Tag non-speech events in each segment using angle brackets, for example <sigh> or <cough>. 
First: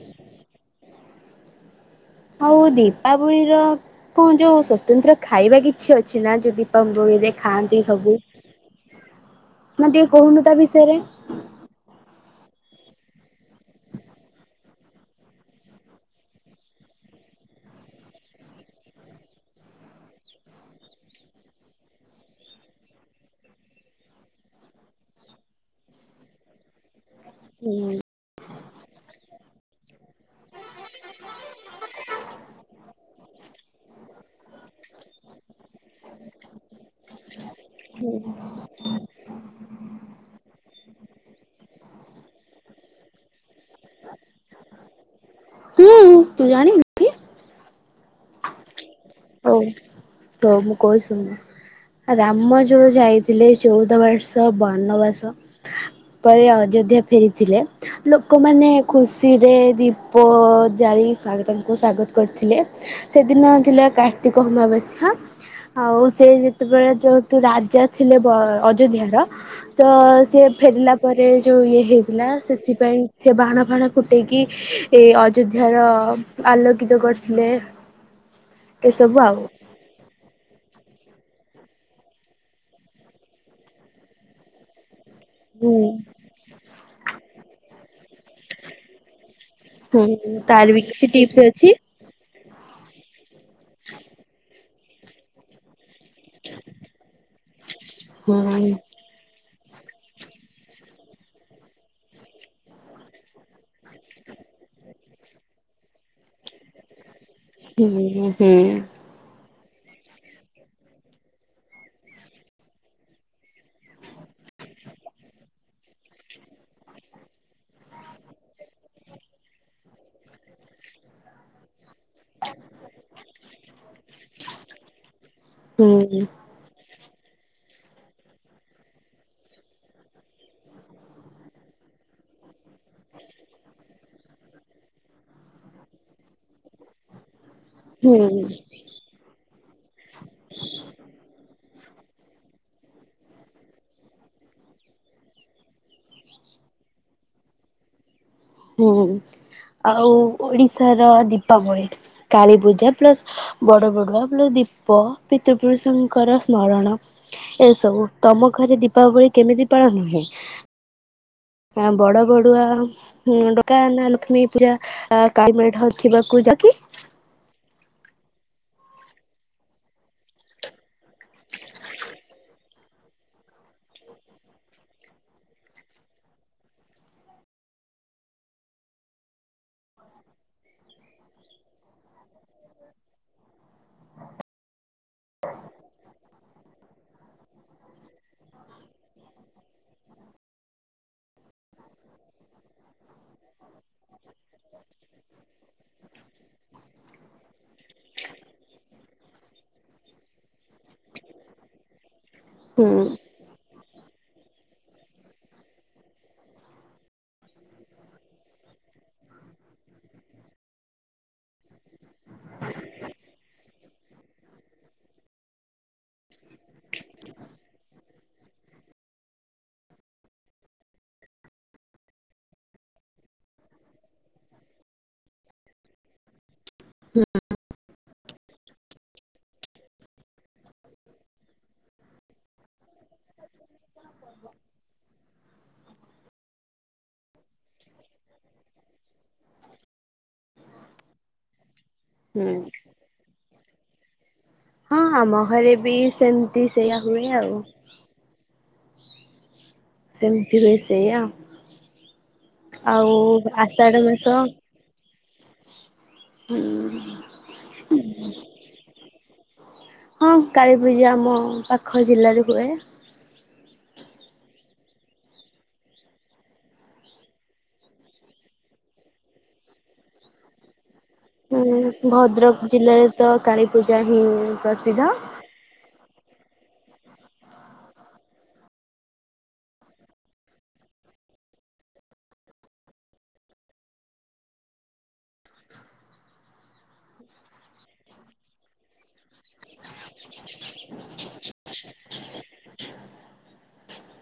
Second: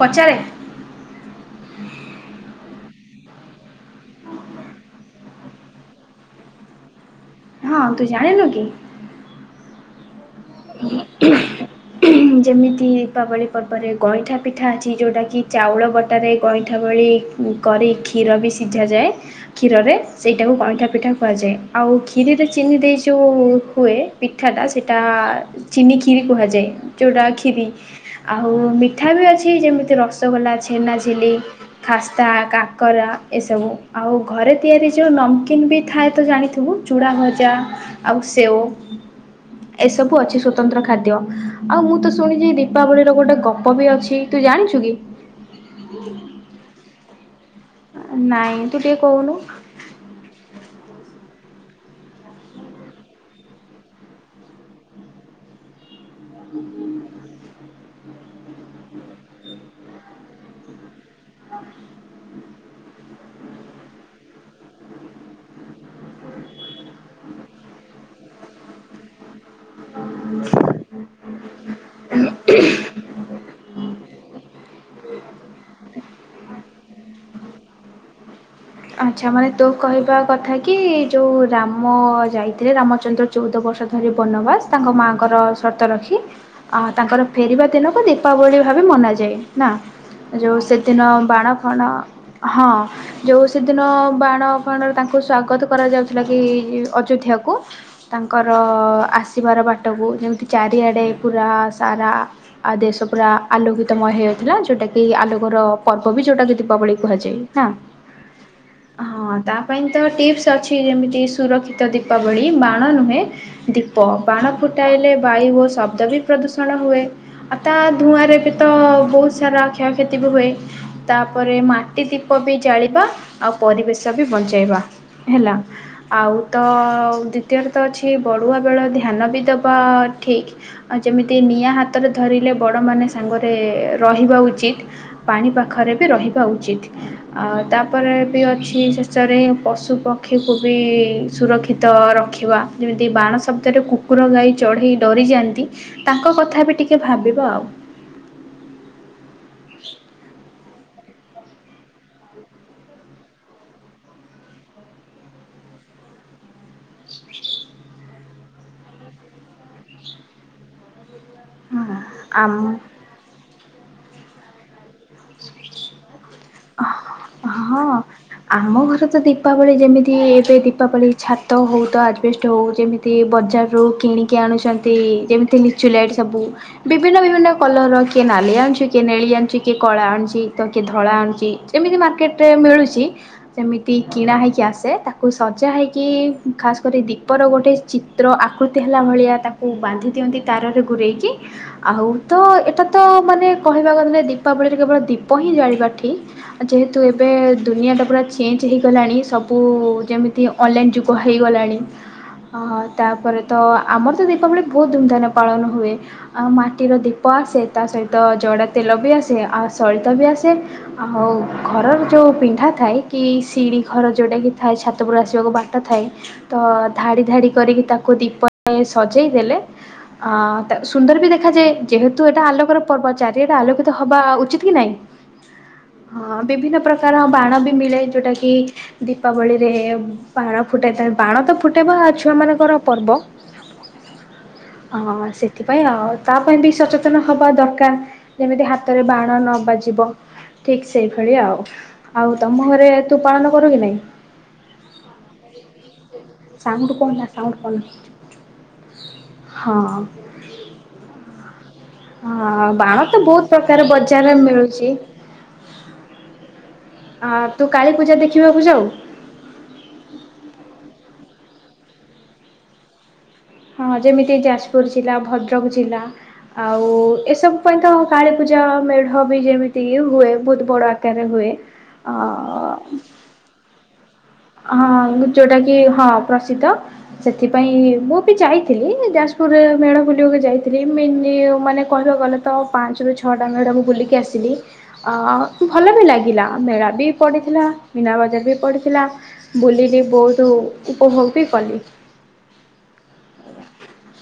ପଚାରେ? ଆଉ ଦୀପାବଳିର କଣ ଯୋଉ ସ୍ୱତନ୍ତ୍ର ଖାଇବା କିଛି ଅଛି ନା ଯୋଉ ଦୀପାବଳିରେ? ଖାଆନ୍ତି ହଁ ତୁ ସବୁ ଜାଣିନୁ କି? ନା ଟିକେ କହୁନୁ ତା ବିଷୟରେ ଯେମିତି ଦୀପାବଳି ପର୍ବରେ ଗଇଁଠା ପିଠା ଅଛି, ଯେଉଁଟାକି ଚାଉଳ ବଟାରେ ଗଇଁଠା ବଳି କରି କ୍ଷୀର ବି ସିଝାଯାଏ, କ୍ଷୀରରେ ସେଇଟାକୁ ଗଇଁଠା ପିଠା କୁହାଯାଏ, ଆଉ ଖିରୀରେ ଚିନି ଦେଇ ଯୋଉ ହୁଏ ପିଠା ଟା ସେଇଟା ଚିନିଖିରୀ କୁହାଯାଏ। ଯେଉଟା ଖିରୀ ଆଉ ମିଠା ବି ଅଛି ଯେମିତି- ରସଗୋଲା, ଛେନା ଝିଲି ସ୍ତା <unintelligible> କାକରା ଏସବୁ ଆଉ ଘରେ ତିଆରି ଯଉ ନମକୀନ୍ ବି ଥାଏ ତ ଜାଣିିଥିବୁ ଚୁଡ଼ା ଭଜା ଆଉ ସେଓ ଏସବୁ ଅଛି ସ୍ଵତନ୍ତ୍ର ଖାଦ୍ୟ ଆଉ ମୁଁ ତ ଶୁଣିଛି ଦୀପାବଳିର ଗୋଟେ ଗପ ବି ଅଛି ତୁ ଜାଣିଛୁ କି? ହୁଁ, ତୁ ଜାଣିନୁ କି? ନାଇଁ ଟିକେ କହୁନୁ। ହଉ, ତ ମୁଁ କହୁଚି ସୁନୁ ରାମ ଯୋଉ ଯାଇଥିଲେ ଚଉଦ ବର୍ଷ ବନବାସ ପରେ ଅଯୋଧ୍ୟା ଫେରିଥିଲେ ଲୋକମାନେ ଖୁସିରେ ଦୀପ ଜାଳି ତାଙ୍କୁ ସ୍ଵାଗତ କରିଥିଲେ। ସେଦିନ ଥିଲା କାଠ ପ୍ରତିକ ଅମାବାସ୍ୟା ଆଉ ସେ ଯେତେବେଳେ ଯେ ହେତୁ ରାଜା ଥିଲେ ଅଯୋଧ୍ୟାର <inaudible> ତ ସିଏ ଫେରିଲା ପରେ ଯେଉଁ ଇଏ ହେଇଥିଲା ସେଥିପାଇଁ ସେ ବାଣ ଫାଣ ଫୁଟାଇକି ଏ ଅଯୋଧ୍ୟାର ଆଲୋକିତ କରିଥିଲେ। ଏସବୁ ଆଛା, ଆଉ ମାନେ ତୋ କହିବା କଥା କି ଯୋଉ ରାମ ଯାଇଥିଲେ, ରାମଚନ୍ଦ୍ର ଚଉଦ ବର୍ଷ ଧରି ବନବାସ, ତାଙ୍କ ମା ତାଙ୍କର ହୁଁ ସର୍ତ୍ତ ରଖି ଆ ତାଙ୍କର ଫେରିବା ଦିନକୁ ଦୀପାବଳି ଭାବେ ମନାଯାଏ। ନା ହୁଁ ଯଉ ତାର ବି ସେଦିନ କିଛି ଟିପ୍ସ ବାଣ ଅଛି ଫାଣ ହଁ ଯଉ ସେଦିନ ବାଣ ଫାଣରେ ତାଙ୍କୁ ସ୍ଵାଗତ କରାଯାଉଛି। ଥିଲା କିି <unintelligible> ଅଯୋଧ୍ୟାକୁ ହୁଁ ତାଙ୍କର ଆସିବାର ବାଟକୁ ଯେମିତି ଚାରିଆଡ଼େ ପୁରା ସାରା ଦେଶ ପୁରା ଆଲୋକିତମୟ ହେଇ ଯାଇଥିଲା ଯୋଉଟା କି ଆଲୋକର ପର୍ବ ବି ଯଉଟା କି ଦୀପାବଳି କୁହାଯାଏ। ନା। ହୁଁ ହୁଁ ହଁ ତା ପାଇଁ ତ ଟିପ୍ସ ଅଛି ଯେମିତି ସୁରକ୍ଷିତ ଦୀପାବଳି- ବାଣ ନୁହେଁ, ଦୀପ -ବାଣ ଫୁଟାଇଲେ ବାୟୁ ଓ ଶବ୍ଦ ବି ପ୍ରଦୂଷଣ ହୁଏ। ଆଉ ତା ଧୂଆଁ ରେ ବି ତ ବହୁତ ସାରା କ୍ଷୟକ୍ଷତି ବି ହୁଏ ତାପରେ ମାଟି ଦୀପ ବି ଜାଳିବା। ଆଉ ପରିବେଶ ବି ବଞ୍ଚାଇବା ହେଲା, ଆଉ ହୁଁ ତ ଆଉ ଦ୍ଵିତୀୟରେ ତ ଅଛି ବଢ଼ୁଆ ବେଳ ଧ୍ୟାନ ବି ଦେବା ଠିକ୍ ଆଉ ଯେମିତି ନିଆଁ ହାତ ରେ ଧରିଲେ ବଡ଼ମାନେ ସାଙ୍ଗରେ ରହିବା ଉଚିତ। ପାଣି ପାଖରେ ବି ରହିବା ଉଚିତ। ଆଉ ତାପରେ ବି ହୁଁ ଅଛି ଶେଷରେ ପଶୁ ପକ୍ଷୀକୁ ବି ସୁରକ୍ଷିତ ତ ରଖିବା ଯେମିତି ବାଣ ଶବ୍ଦରେ କୁକୁର ଗାଈ ଚଢ଼େଇ ଡରିଯାଆନ୍ତି ତାଙ୍କ କଥା ବି ଟିକେ ଭାବିବ ଆଉ ହୁଁ, ଆଉ ଓଡିଶା ତର <unintelligible> ଦୀପାବଳି, କାଳୀପୂଜା ପ୍ଲସ ବଡ଼ ବଡ଼ୁଆ ପ୍ଲ ଦୀପ ପିତୃପରୁଷ ପୁରୁଷଙ୍କର ସ୍ମରଣ ଏସବୁ, ତମ ଘରେ ଦୀପାବଳି କେମିତି ପାଳନ ହୁଏ? ହଁ ବଡ ବଡୁଆ ଆମ ଡକା, ନା ଲକ୍ଷ୍ମୀ ପୂଜା <unintelligible> କା ଥିବା ପୂଜା କି? ହଁ ଆମ ଘରେ ତ ଦୀପାବଳି, ଯେମିତି ଏବେ ଦୀପାବଳି ଛାତ ହଉ ତ ଆଜବେଷ୍ଟ ହଉ ଯେମିତି ବଜାର ରୁ କିଣିକି ଆଣୁଛନ୍ତି, ଯେମିତି ଲିଚୁଲାଇଟ ସବୁ ବିଭିନ୍ନ ବିଭିନ୍ନ କଲର ର କିଏ ନାଲି ଆଣୁଛି, କିଏ ନେଳି ଆଣୁଛି, କିଏ କଳା ଆଣୁଛି ତ କିଏ ଧଳା ଆଣୁଛି ଯେମିତି ମାର୍କେଟରେ ମିଳୁଛି, ଯେମିତି କିଣା ହେଇକି ଆସେ ତାକୁ ସଜା ହୋଇକି ଖାସ୍ କରି ଦୀପର ଗୋଟେ ଚିତ୍ର ଆକୃତି ହେଲା ଭଳିଆ ତାକୁ ବାନ୍ଧି ଦିଅନ୍ତି ତାରରେ ଘୂରେଇକି ଆଉ ତ ଏଇଟା ତ ମାନେ କହିବା ଗଲେ ଦୀପାବଳିରେ କେବଳ ଦୀପ ହିଁ ଜାଳିବା ଠିକ୍ ଯେହେତୁ ଏବେ ଦୁନିଆଟା ପୁରା ଚେଞ୍ଜ୍ ହେଇଗଲାଣି ସବୁ ଯେମିତି ଅନଲାଇନ୍ ଯୁଗ ହୋଇଗଲାଣି ହଁ ହଁ ହୁଁ ତାପରେ ତ ଆମର ତ ଦୀପାବଳି ବହୁତ ଧୁମଧାମ ରେ ପାଳନ ହୁଏ। ଆ ମାଟିର ଦୀପ ଆସ୍ ଆସେ। ତା ସହିତ ଜଡା ତେଲ ବି ଆସେ। ଆ ସଳିତା ବି ଆସେ। ଆଉ ଘରର ଯୋଉ ପିଣ୍ଢା ଥାଏ କି ଶି଼ିଡିଘର ଯୋଉଟାକି ଥାଏ ଛାତ ଉପରୁ ଆସିବାକୁ ବାଟ ଥାଏ ତ ଧାଡି ଧାଡି କରିକି ତାକୁ ଦୀପ ଅ ସଜେଇ ଦେଲେ ଅ ତାକ୍ ସୁନ୍ଦର ବି ଦେଖାଯାଏ ଯେହେତୁ ଏଟା ଆଲୋକର ପର୍ବ ଚାରିଆ ଆଲୋକିତ ହବା ଉଚିତ କି ନାଇଁ ହଁ ବିଭିନ୍ନ ପ୍ରକାର ବାଣ ବି ମିଳେ ଯୋଉଟା କି ଦୀପାବଳିରେ ବାଣ ଫୁଟାଇଥାଏ ବାଣ ତ ଫୁଟେଇବା ଛୁଆମାନଙ୍କର ପର୍ବ। ହଁ ସେଥିପାଇଁ ଆଉ ତା ପାଇଁ ବି ସଚେତନ ହବା ଦରକାର। ଯେମିତି ହାତରେ ବାଣ ନ ବା ଯିବ ଠିକ ସେଇ ଭଳି ଆଉ। ‍ ଆଉ ହୁଁ ତମ ଘରେ ତୁ ପାଳନ କରୁ କି ନାଇଁ? ହଁ ଆମ ଘରେ ବି ସେମିତି ସାଉଣ୍ଡ ସେଇୟା କହନା ହୁଏ ସାଉଣ୍ଡ ଆଉ କହନା। ହଁ ସେମିତି ହୁଏ ସେଇୟା ହଁ ବାଣ ତ ବହୁତ ପ୍ରକାର ମାସ ବଜାରରେ ମିଳୁଚି। ଅ ତୁ କାଳୀ ପୂଜା ଦେଖିବାକୁ ଯାଉ? ହଁ କାଳୀପୂଜା ଆମ ପାଖ ଜିଲ୍ଲାରେ ହୁଏ। ହଁ ଯେମିତି ଯାଜପୁର ଜିଲ୍ଲା ଭଦ୍ରକ ଜିଲ୍ଲା। ଆଉ ଏସବୁ ପାଇଁ ତ କାଳୀ ପୂଜା ମେଢ ବି ଯେମିତି କି ହୁଏ ବହୁତ ବଡ ଆକ୍ କାରରେ ହୁଏ। ହୁଁ ଆ ଆ ଆ ଭଦ୍ରକ ଆ ମ୍ ଜିଲ୍ଲାରେ ତ କାଳୀ ପୂଜା ହିଁ ହଁ ପ୍ରସିଦ୍ଧ। ଅଁ ମୁଁ ଯୋଉଟା କି ହଁ। ପ୍ରସିଦ୍ଧ ସେଥିପାଇଁ ମୁଁ ବି ଯାଇଥିଲି ଯାଜପୁରରେ ମେଢ ବୁଲିବାକୁ ଯାଇଥିଲି ମେନରେ ଇଏ ମାନେ କହିବାକୁ ଗଲେ ତ ପାଞ୍ଚରୁ ଛଅଟା ମେଢ ମୁଁ ବୁଲିକି ଆସିଲି ଅ ଭଲ ବି ଲାଗେ। ଥିଲା। ମେଳା ବି ପଡ଼ିଥିଲା। ମୀନା ବଜାର ବି ପଡ଼ିଥିଲା। ବୁଲିଲି ବହୁତ ଉପଭୋଗ ବି କଲି।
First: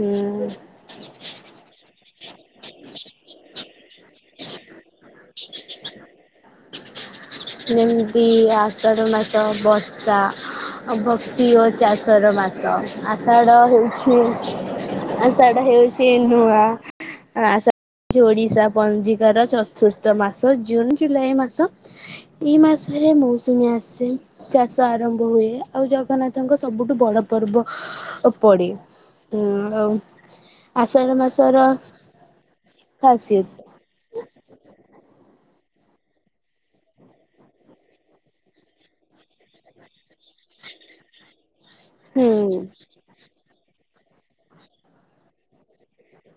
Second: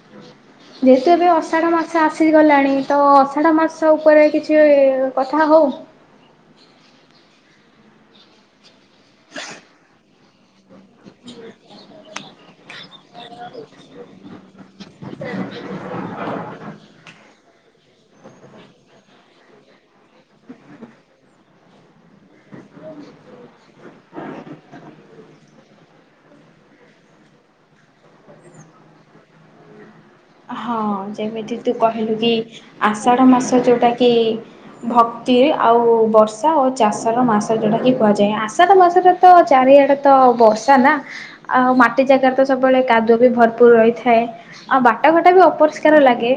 ହୁଁ ଯେହେତୁ ଏବେ ଆଷାଢ଼ ମାସ ସ ଆସିଗଲାଣି ତ ଅଷାଢ ମାସ ଉପରେ କିଛି କଥା ହଉ। ଯେମତି ଆଷାଢ ମାସ ବର୍ଷା। ଅ ଭକ୍ତି ଓ ଚାଷ ର ମାସ। ଆଷାଢ ହେଉଛି ଆଷାଢ ହେଉଛି ନୂଆ। ଆଷାଢ଼ ଓଡିଶା ପଞ୍ଜିକାର ଚତ୍ ତୁର୍ଥ ମାସ। ଜୁନ ଜୁଲାଇ ମାସ। ଏଇ ମାସରେ ମୌସୁମୀ ଆସେ। ଚାଷ ଆରମ୍ଭ ହୁଏ। ଆଉ ଜଗନ୍ନାଥଙ୍କ ସବୁଠୁ ବଡ ପର୍ବ ପଡ଼େ। ହଁ ଆଉ ହଁ ଆଷାଢ଼ ଯେମିତି ମାସର ତୁ କହିଲୁ କି ଆଷାଢ ମାସ ଖାସିୟତ ଯୋଉଟା କି ଭକ୍ତି ଆଉ ବର୍ଷା ଓ ଚାଷର ମାସ ଯୋଉଟାକି କୁହାଯାଏ। ଆଷାଢ଼ ମାସରେ ତ ଚାରିଆଡ଼େ ତ ବ ର୍ଷା ନା ଆଉ ମାଟି ଜାଗାରେ ତ ହୁଁ। ସବୁବେଳେ କାଦୁଅ ବି ଭରପୁର ରହିଥାଏ। ଆଉ ବା ଟ ଘାଟ ବି ଅପରିଷ୍କାର ଲାଗେ।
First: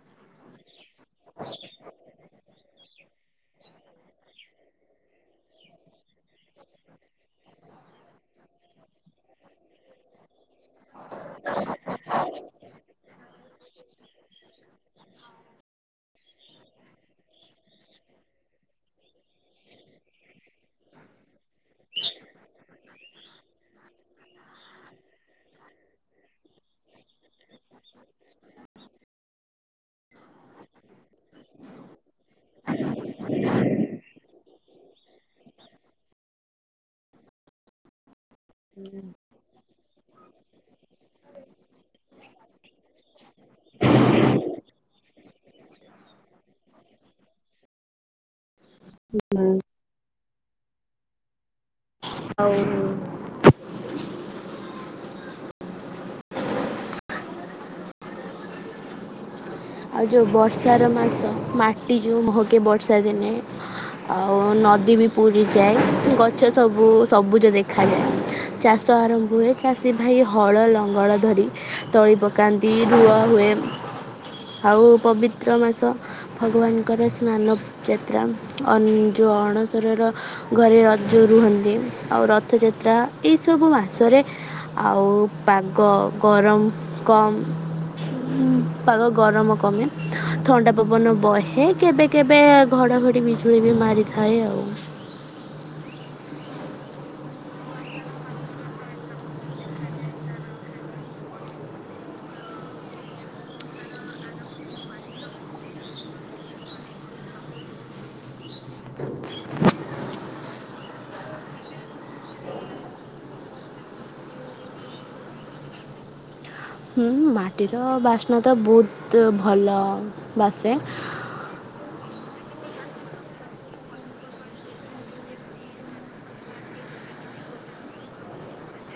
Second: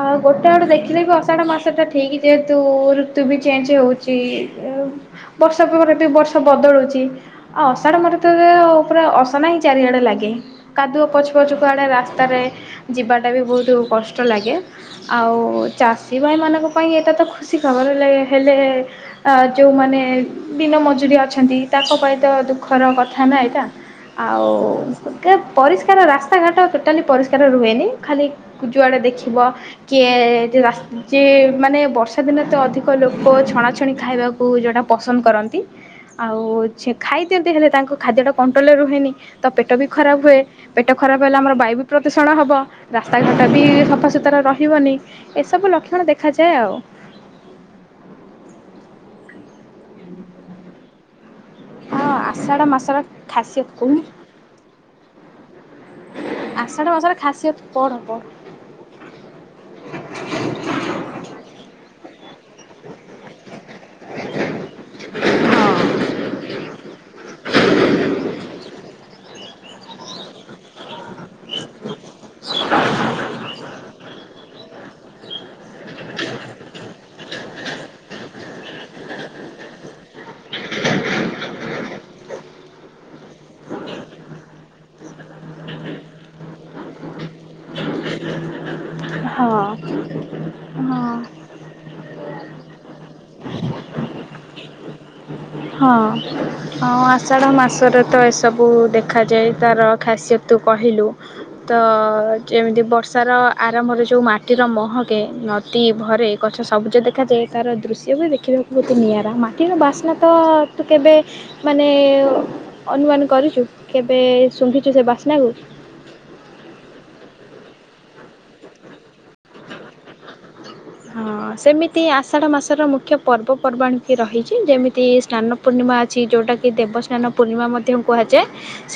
ଆଉ ଗୋଟେ ଆଡୁ ଦେଖ ଥିଲେ ବି ଅଷାଢ଼ ମାସଟା ଠିକ୍ ଯେହେତୁ ଋତୁ ବି ଚେଞ୍ଚ ହଉଚି। ଉଁ ବର୍ଷ ପରେ ବେଟେ ବର୍ଷ ବଦଳୁଚି ଆଉ ଅଷାଢ ମା <unintelligible> ପୁରା ଅସନା ହିଁ ଚାରିଆଡେ ଲାଗେ। କାଦୁଅ ପଚ ପଚ କୁ ଆଡେ ରାସ୍ତାରେ ଯିବାଟା ବି ବହୁତ କଷ୍ଟ ଲାଗେ ଆଉ ଚା ଚାଷୀ ଭାଇମାନଙ୍କ ପାଇଁ ଏଇଟା ତ ଖୁସି ଖବର ହେଲେ ହେଲେ ଆ ଯୋଉମାନେ ଦିନ ମଜୁରୀଆ ଅଛନ୍ତି ତାଙ୍କ ପାଇଁ ତ ଦୁଃଖର କଥା ନା ଏଟା। ଆଉ ପୁଗା ପରିଷ୍କାର ରାସ୍ତା ଘାଟ ଟୋଟାଲି ପରିଷ୍କାର ରୁହେନି ନି ଯୁଆଡେ ଦେଖିବ କିଏ ଯୋଉ ରାସ୍ ଯିଏ ମାନେ ବର୍ଷା ଦିନେ ତ ଅଧିକ ଲୋକ ଲୋକ ଛଣାଛଣି ଖାଇବାକୁ ଯୋଉଁଟା ପସନ୍ଦ କରନ୍ତି ଆଉ ଛି ଖାଇ ଦିଅନ୍ତି ହେଲେ ତାଙ୍କୁ ଖାଦ୍ୟଟାକ୍ କଣ୍ଟ୍ରୋଲରେ ରୁହେନି ତ ପେଟ ବି ଖରାପ ହୁଏ ପେଟ ଖରାପ ହେଲେ ଆମର ବାୟୁ ବି ପ୍ରଦୂଷଣ ହବ। ରାସ୍ତା ଘାଟା ବି ସଫାସୁତରାା ରହିବନି ଏସବୁ ଲକ୍ଷଣ ଦେଖାଯାଏ ଆଉ <inaudible> ହୁଁ ହଁ ଆଉ ଆଷାଢ ମାସର ଖାସି୍ୟତ କୁହି ଆଷଢ ମାସଢ ଖାସିତ କଣ ହବ? ଆଉ ଯେଉଁ ବର୍ଷାର ମାସ ମାଟି ଯେଉଁ ମହକେ ବର୍ଷା ଦିନେ ଆଉ ନଦୀ ବି ପୁରିଯାଏ ଗଛ ସବୁ ସବୁଜ ଦେଖାଯାଏ ଚାଷ ଆରମ୍ଭ ହୁଏ ଚାଷୀ ଭାଇ ହଳ ଲଙ୍ଗଳ ଧରି ତଳି ପକାନ୍ତି ରୁଆ ହୁଏ। ଆଉ ପବିତ୍ର ମାସ ଭଗବାନଙ୍କର ସ୍ନାନ ଯାତ୍ରା ଅନୁଯାଇ ଯେଉଁ ଅଣସରର ଘରେ ରଜ ରୁହନ୍ତି ଆଉ ରଥଯାତ୍ରା ଏଇସବୁ ମାସରେ ଆଉ ପାଗ ଗରମ କମ୍ ହ <inaudible> ପାାଗ ଗରମ କମେ ଥଣ୍ଡା ପବନ ହଁ ବହେ କେବେ କେବେ ଘଡାଘଡି ବିଜୁଳି ବି ମାରିଥାଏ ଥାଏ। ହୁଁ ହ <inaudible> ହଁ ହଁ ଆଷାଢ ମାସରେ ତ ଏସବୁ ଦେଖାଯାଏ ତାର ଖାସତ କହିଲୁ ତ ଯେମିତି ବର୍ଷାର ଆରମ୍ଭରେ ଯେଉ ମାଟିର ମହକେ ଅତି ଘରେ ଗଛ ସବୁଜ ଦେଖାଯାଏ ତାର ଦୃଶ୍ୟ ବି ଦେଖିବାକୁ ବ ନିଆରା ମାଟିର ବାସ୍ନା ତ ତୁ କେବେ ମାନେ ଅନୁମାନ କରୁଛୁ କେବେ ଶୁଧିଛୁ ସେ ବାସ୍ନା ସ୍ଣ <inaudible> ହୁଁ ମାଟିର ବାସ୍ନା ତ ବହୁତ ଭଲ ବାସେ ହଁ ସେମିତି ଆଷାଢ ମାସର ମୁଖ୍ୟ ପର୍ବପର୍ବାଣ କି ରହିଛି ଯେମିତି ସ୍ନାନ ପୂର୍ଣ୍ଣିମା ପୂଣିମା ଅଛି ଯୋଉଟା କି ଦେବସ୍ନାନ ପୂର୍ଣ୍ଣିମା ମଧ୍ୟ କୁହାଯାଏ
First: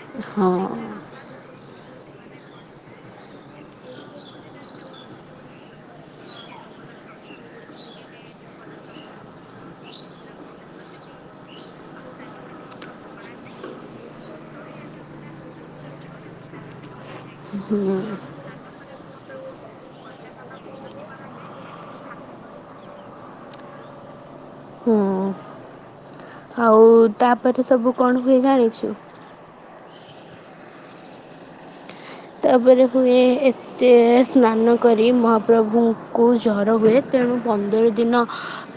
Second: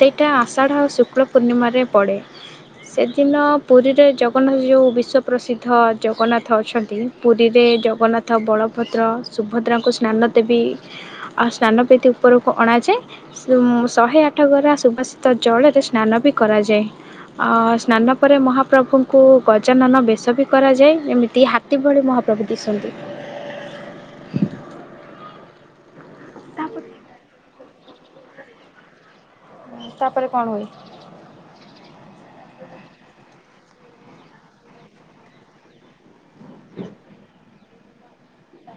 ସେଇଟା ହଁ ଆଷାଢ଼ ଆଉ ଶୁକ୍ଳ ପୂର୍ଣ୍ଣିମାରେ ପଡ଼େ ସେଦିନ ପୁରୀରେ ଜଗନ୍ନାଥ ଯେଉଁ ବିଶ୍ୱପ୍ର୍ରସିଦ୍ଧ ଜଗନ୍ନାଥ ଅଛନ୍ତି ପୁରୀରେ ଜଗନ୍ନାଥ ବଳଭଦ୍ର ସୁଭଦ୍ରାଙ୍କୁ ସ୍ନାନ ଦେବି ଆଉ ସ୍ନାନ ଉପରକୁ ଅଣାଯାଏ ଶହେ ଆଠ ଗରା ସୁବାସିିତ ଜଳରେ ସ୍ନାନ ବି କରାଯାଏ ଅ ହୁଁ। ସ୍ନାନ ପରେ ମହାପ୍ରଭୁଙ୍କୁ ଗଜାନନ ବେଶ ବି କରାଯାଏ ଯେମିତି କିଭଳି ମହାପ୍ରଭୁ ଦିଶନ୍ତି ହୁଁ ଆଉ ତାପରେ ସବୁ କଣ ହୁଏ ଜାଣିଛୁ ତାପରେ କଣ ହୁଏ ତାପରେ ହୁଏ ଏତେ ସ୍ନାନ କରି ମହାପ୍ରଭୁଙ୍କୁ କେଉଁ ଜର ହୁଏ ତେଣୁ ବ ଦଳ ଦିନ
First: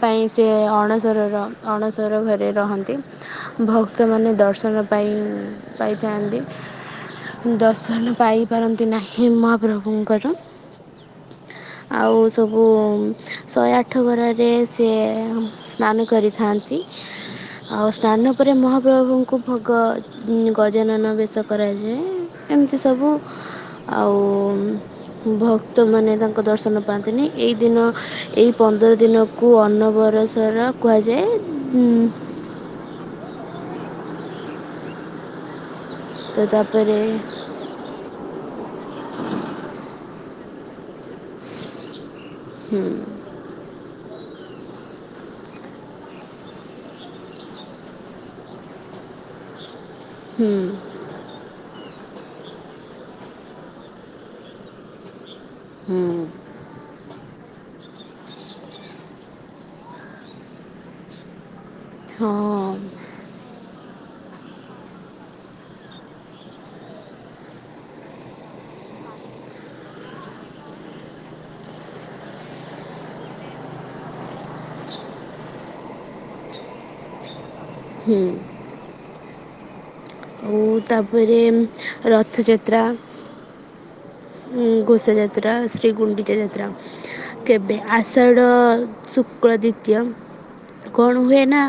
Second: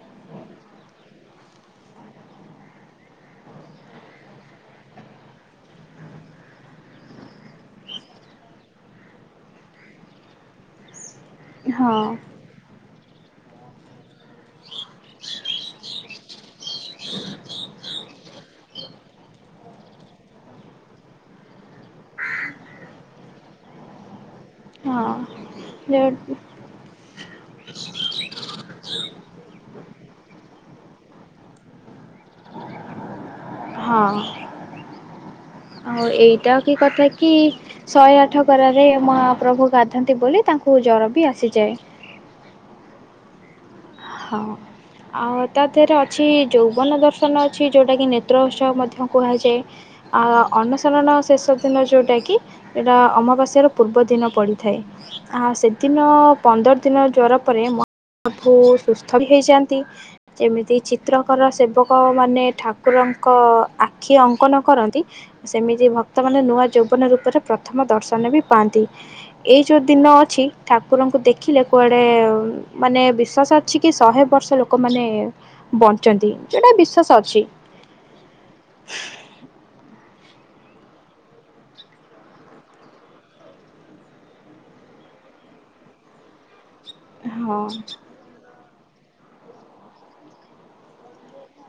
ପାଇଁ ସେ ଅଣସରର ଅଣସର ଘରେ ରହନ୍ତି ଭକ୍ତ ଲୋକମାନେ ଦର୍ଶନ ପାଇଁ ପାଇଥାନ୍ତି ଦର୍ଶନ ପାଇପାରନ୍ତି ନାହିଁ ମହାପ୍ରଭୁଙ୍କର ହଁ। ଆଉ ସବୁ ଶହେ ଆଠ ଘର ରେ ସେ ସ୍ନାନ କରିଥାନ୍ତି ଆଉ ସ୍ନାନ ପରେ ମହା ହାପ୍ରଭୁଙ୍କୁ ଭୋଗ ଗଜାନନ ବେଶ କରାଯାଏ। ଏମିତି ସବୁ ଆଉ ହଁ। ଯେ ଭକ୍ତମାନେ ତାଙ୍କୁ ଦର୍ଶନ ପାଆନ୍ତିନି ଏ ଦିନ ଏ ପନ୍ଦର ଦିନକୁ ଅନନବରସର କୁହାଯାଏ ହଁ। ଆଉ ତ ଏଇଟା କି ତା'ପରେ କଥା କି ଶହେ ଆଠ କର। ରେ ମହା ପ୍ର୍ରଭୁ ଗାଧନ୍ତି ବୋଲି ତାଙ୍କୁ ଜର ବି ଆସିଯାଏ। ହୁଁ। ହଁ। ଆଉ ତା ଦେହରେ ଅଛି ଯୌବନ ଦର୍ଶନ ଅଛି ଯେଉଟା କିି ନେତ୍ର ଉତ୍ସବ ମଧ୍ୟ କୁହାଯାଏ। ଆ ହୁଁ ଅନସରଣ ଶେଷ ଦିନ ଯୋଉଟା କି। କି ଏଇଟା ଅମାବାସ୍ୟାର ପୂର୍ବ ଦିନ ପଡ଼ିଥାଏ। ଆ ସେଦିନ ହୁଁ ପନ୍ଦର ଦିନ ଜ୍ଵର ପରେ ମ ଭୁ ସୁସ୍ଥ ବି ହେଇଯାନ୍ତି ଯେମିତି ଚିତ୍ରକର ସେବ କଁ ହଁ ମାନେ ଠାକୁରଙ୍କ ଆ କିଏ ଅଙ୍କନ କରନ୍ତି ସେମିତି ଭକ୍ତମାନେ ନୂଆ ଯୌବନ ରୂପରେ ପ୍ରଥମ ଦର୍ଶନ ବି ପାଆନ୍ତି। ଏଇ ଯୋଉ ଦିନ ଅଛି ଠାକୁରଙ୍କୁ ଦେଖିଲେ କୁଆଡେ ମାନେ ବିଶ୍ଵାସ ଛିକି ଶହେ ବର୍ଷ ଲୋକମାନେ ବଞ୍ଚନ୍ତି ଏଟା ବିଶ୍ଵାସ ଅଛି। ହୁଁ। ମୁଁ ତା ପରେ ରଥ ଯାତ୍ରା ହଁ ଘୋସା ଯାତ୍ରା ଶ୍ରୀଗୁଣ୍ଡିଚା ଯାତ୍ରା। ହଁ। କେବେ ଆଷାଢ଼ ଶୁକ୍ଳ ଦ୍ଵିତୀୟ କଣ ହୁଏ ନା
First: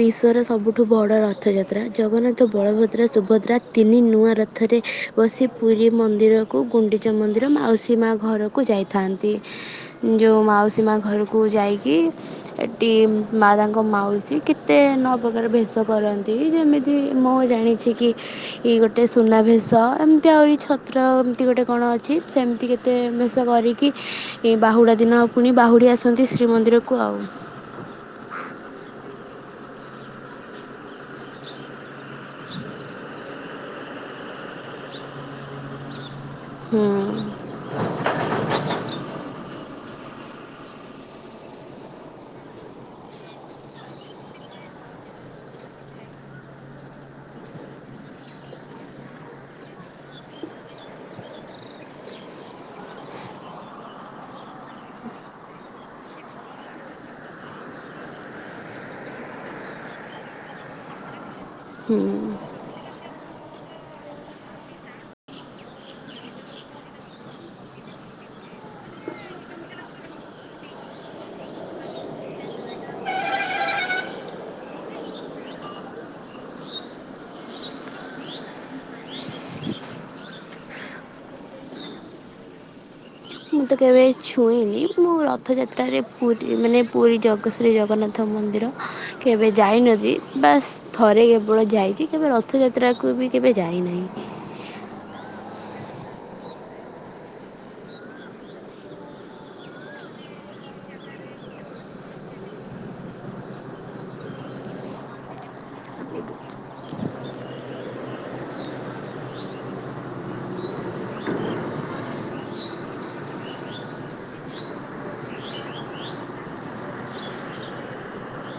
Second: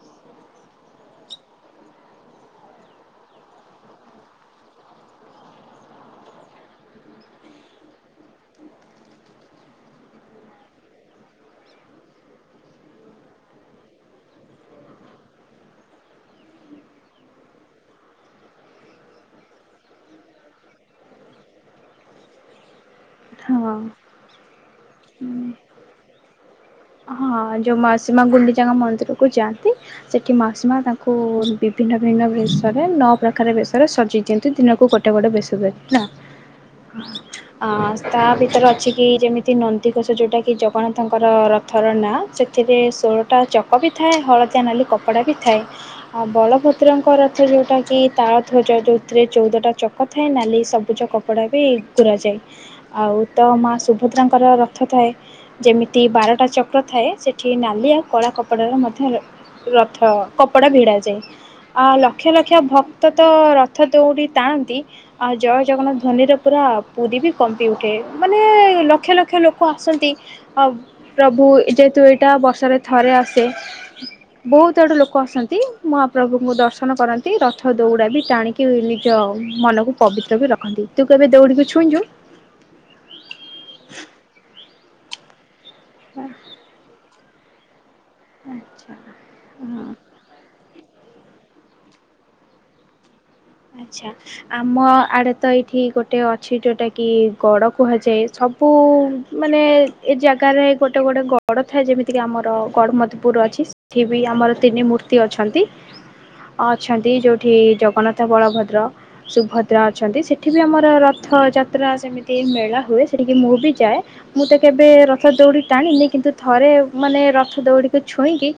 ବିଶ୍ଵର ସବୁଠୁ ବଡ ରଥଯାତ୍ରା ଜଗନ୍ନାଥ ବଳଭଦ୍ର ସୁଭଦ୍ରା ତିନି ନୂଆ ରଥରେ ବସି ପୁରୀ ମନ୍ଦିରକୁ ଗୁଣ୍ଡିଚା ମନ୍ଦିର ମାଉସୀ ମା ଘରକୁ ଯାଇଥାନ୍ତି ଯେଉଁ ମାଉସୀ ମା ଘରକୁ ଯାଇକି ଏଠି ମା ତାଙ୍କ ମାଉସୀ କେତେ ନଆ ପ୍ରକାର ଭେଷ କରନ୍ତି ଯେମିତି ମୁଁ ଜାଣି ଛି କି ଗୋଟେ ସୁନାଭେଶ ଏମିତି ଆହୁରି ଛତ୍ର ଏମିତି ଗୋଟେ କଣ ଅଛି ସେମିତି କି ତେ ଭେଶ ହଁ କରିକି ଏ ବାହୁଡ଼ା ଦିନ ପୁଣି ବାହୁଡ଼ି ଆସନ୍ତି ଶ୍ରୀମନ୍ଦିରକୁ ଆଉ ହଁ ଯୋଉ ମାଉସୀ ମା ଗୁଣ୍ଡିଚା ମନ୍ଦିର କୁ ଯାଆନ୍ତି ସେଠି ମାଉସୀ ମା ତାଙ୍କୁ ବିଭିନ୍ନ ଭିନ୍ନ ବେଶରେ ନଅ ପ୍ରକାର ବେଶରେ ସଜେଇ ଦି କିୁନ୍ତୁ ଦିନକୁ ଗୋଟେ ଗୋଟେ ବେଶ ଧରି ନା ହୁଁ ଆଁ ତା ଭିତରେ ଅଛି କି ଯେମି ତି ନନ୍ଦିଘୋଷ ଯୋଉଟା କି ଜଗନ୍ନାଥଙ୍କର ର ଥ ର ନାଁ ସେଥିରେ ଷୋଳଟା ଚକ ବି ଥାଏ ହଳଦିଆ ନାଲି କପଡ଼ା ବି ଥାଏ ଆଉ ବଳ ଭଦ୍ରଙ୍କ ରଥ ଯୋଉଟା କି ତାଳଧ୍ୱଜ ଯଉଥିରେ ଚଉଦ ଟା ଚକ ଥାଏ ନାଲି ସବୁଜ କପଡା ବି ତୁରା ଯାଏ ଆଉ ତ ମା ସୁଭଦ୍ରାଙ୍କର ରଥ ଥାଏ ଯେମତି ବାର ଟା ଚକ୍ର ଥାଏ ସେଠି ନାଲିଆ କଳା କପଡ଼ାର ମଧ୍ୟ ରଥ କପଡ଼ା ଭିଡ଼ାଯାଏ। ଅ ହୁଁ ଲକ୍ଷ ଲକ୍ଷ ଭକ୍ କ୍ତ ତ ରଥ ଦୌଡ଼ି ଟାଣନ୍ତି ଆଉ ଜୟ ଜଗନ୍ନାଥ ଧ୍ୱନିରେ ପୁରା ପୁରୀ ବି କମ୍ପି ଉଠେ ମାନେ ଲକ୍ଷ ଲକ୍ଷ ଲୋକ ଆସନ୍ତି ଆଉ ପ୍ରଭୁ ଯେହେତୁ ଏଇଟା ବର୍ଷାରେ ଥରେ ଆସେ ବହୁତୁ ଆଡୁ ଲୋକ ଆସନ୍ତି ମହାପ୍ରଭୁଙ୍କୁ ଦର୍ଶନ କରନ୍ତି ରଥ ଦୌଡା ବି ଟାଣିକି ବି ନିଜ ମନକୁ ପବିତ୍ର ବି ରଖନ୍ତି। ତୁ କେବେ ଦୌଡିିକି ଛୁଇଁଚୁ? ମୁଁ ତ କେବେ ଛୁଇଁନି ମୁଁ ରଥଯାତ୍ରାରେ ଆଚ୍ଛା ପୁରୀ ମାନେ ପୁରୀ ଜଗ ଶ୍ରୀ ଜଗନ୍ନା ଥ ମନ୍ଦିର କେବେ ହଁ। ଯାଇନଜି ବାସ୍ ଥରେ କେବଳ ଯାଇଛି କେବେ ରଥଯାତ୍ରାକୁ ବି କେବେ ଆଛା ଯାଇନାହିଁ ଆମ ଆଡେ ତ ଏଇଠି ଗୋଟେ ଅଛି ଯୋଉଟା କି ଗଡ କୁହାଯାଏ ସବୁ ମାନେ ଏ ଜାଗା ଟାରେ ଗୋଟେ ଗୋଟେ ଗଡ଼ ଥାଏ ଯେମିତିକି ଆମର ଗଡ଼ମଧୁପୁରୁ ଅଛି ସେଠି ବି ଆମର ତିନି ମୂର୍ତ୍ତି ଅଛ ଅନ୍ତି ଅଛନ୍ତି ଯୋଉଠି ଜଗନ୍ନା ବଳଭଦ୍ର ସୁଭଦ୍ରା ଅଛନ୍ତି ସେଠି ବି ଆମର ରଥଯାତ୍ରା ସେମିତି ମେଳା ହୁଏ ସେ ମୁଁ ବି ଯାଏ ମୁଁ ତ କେବେ ରଥ ଦୌଡି ଟାଣିନି କିନ୍ତୁ ଥରେ ମାନେ ରଥ ଦୌକୁ ଛୁ କହିଁକି?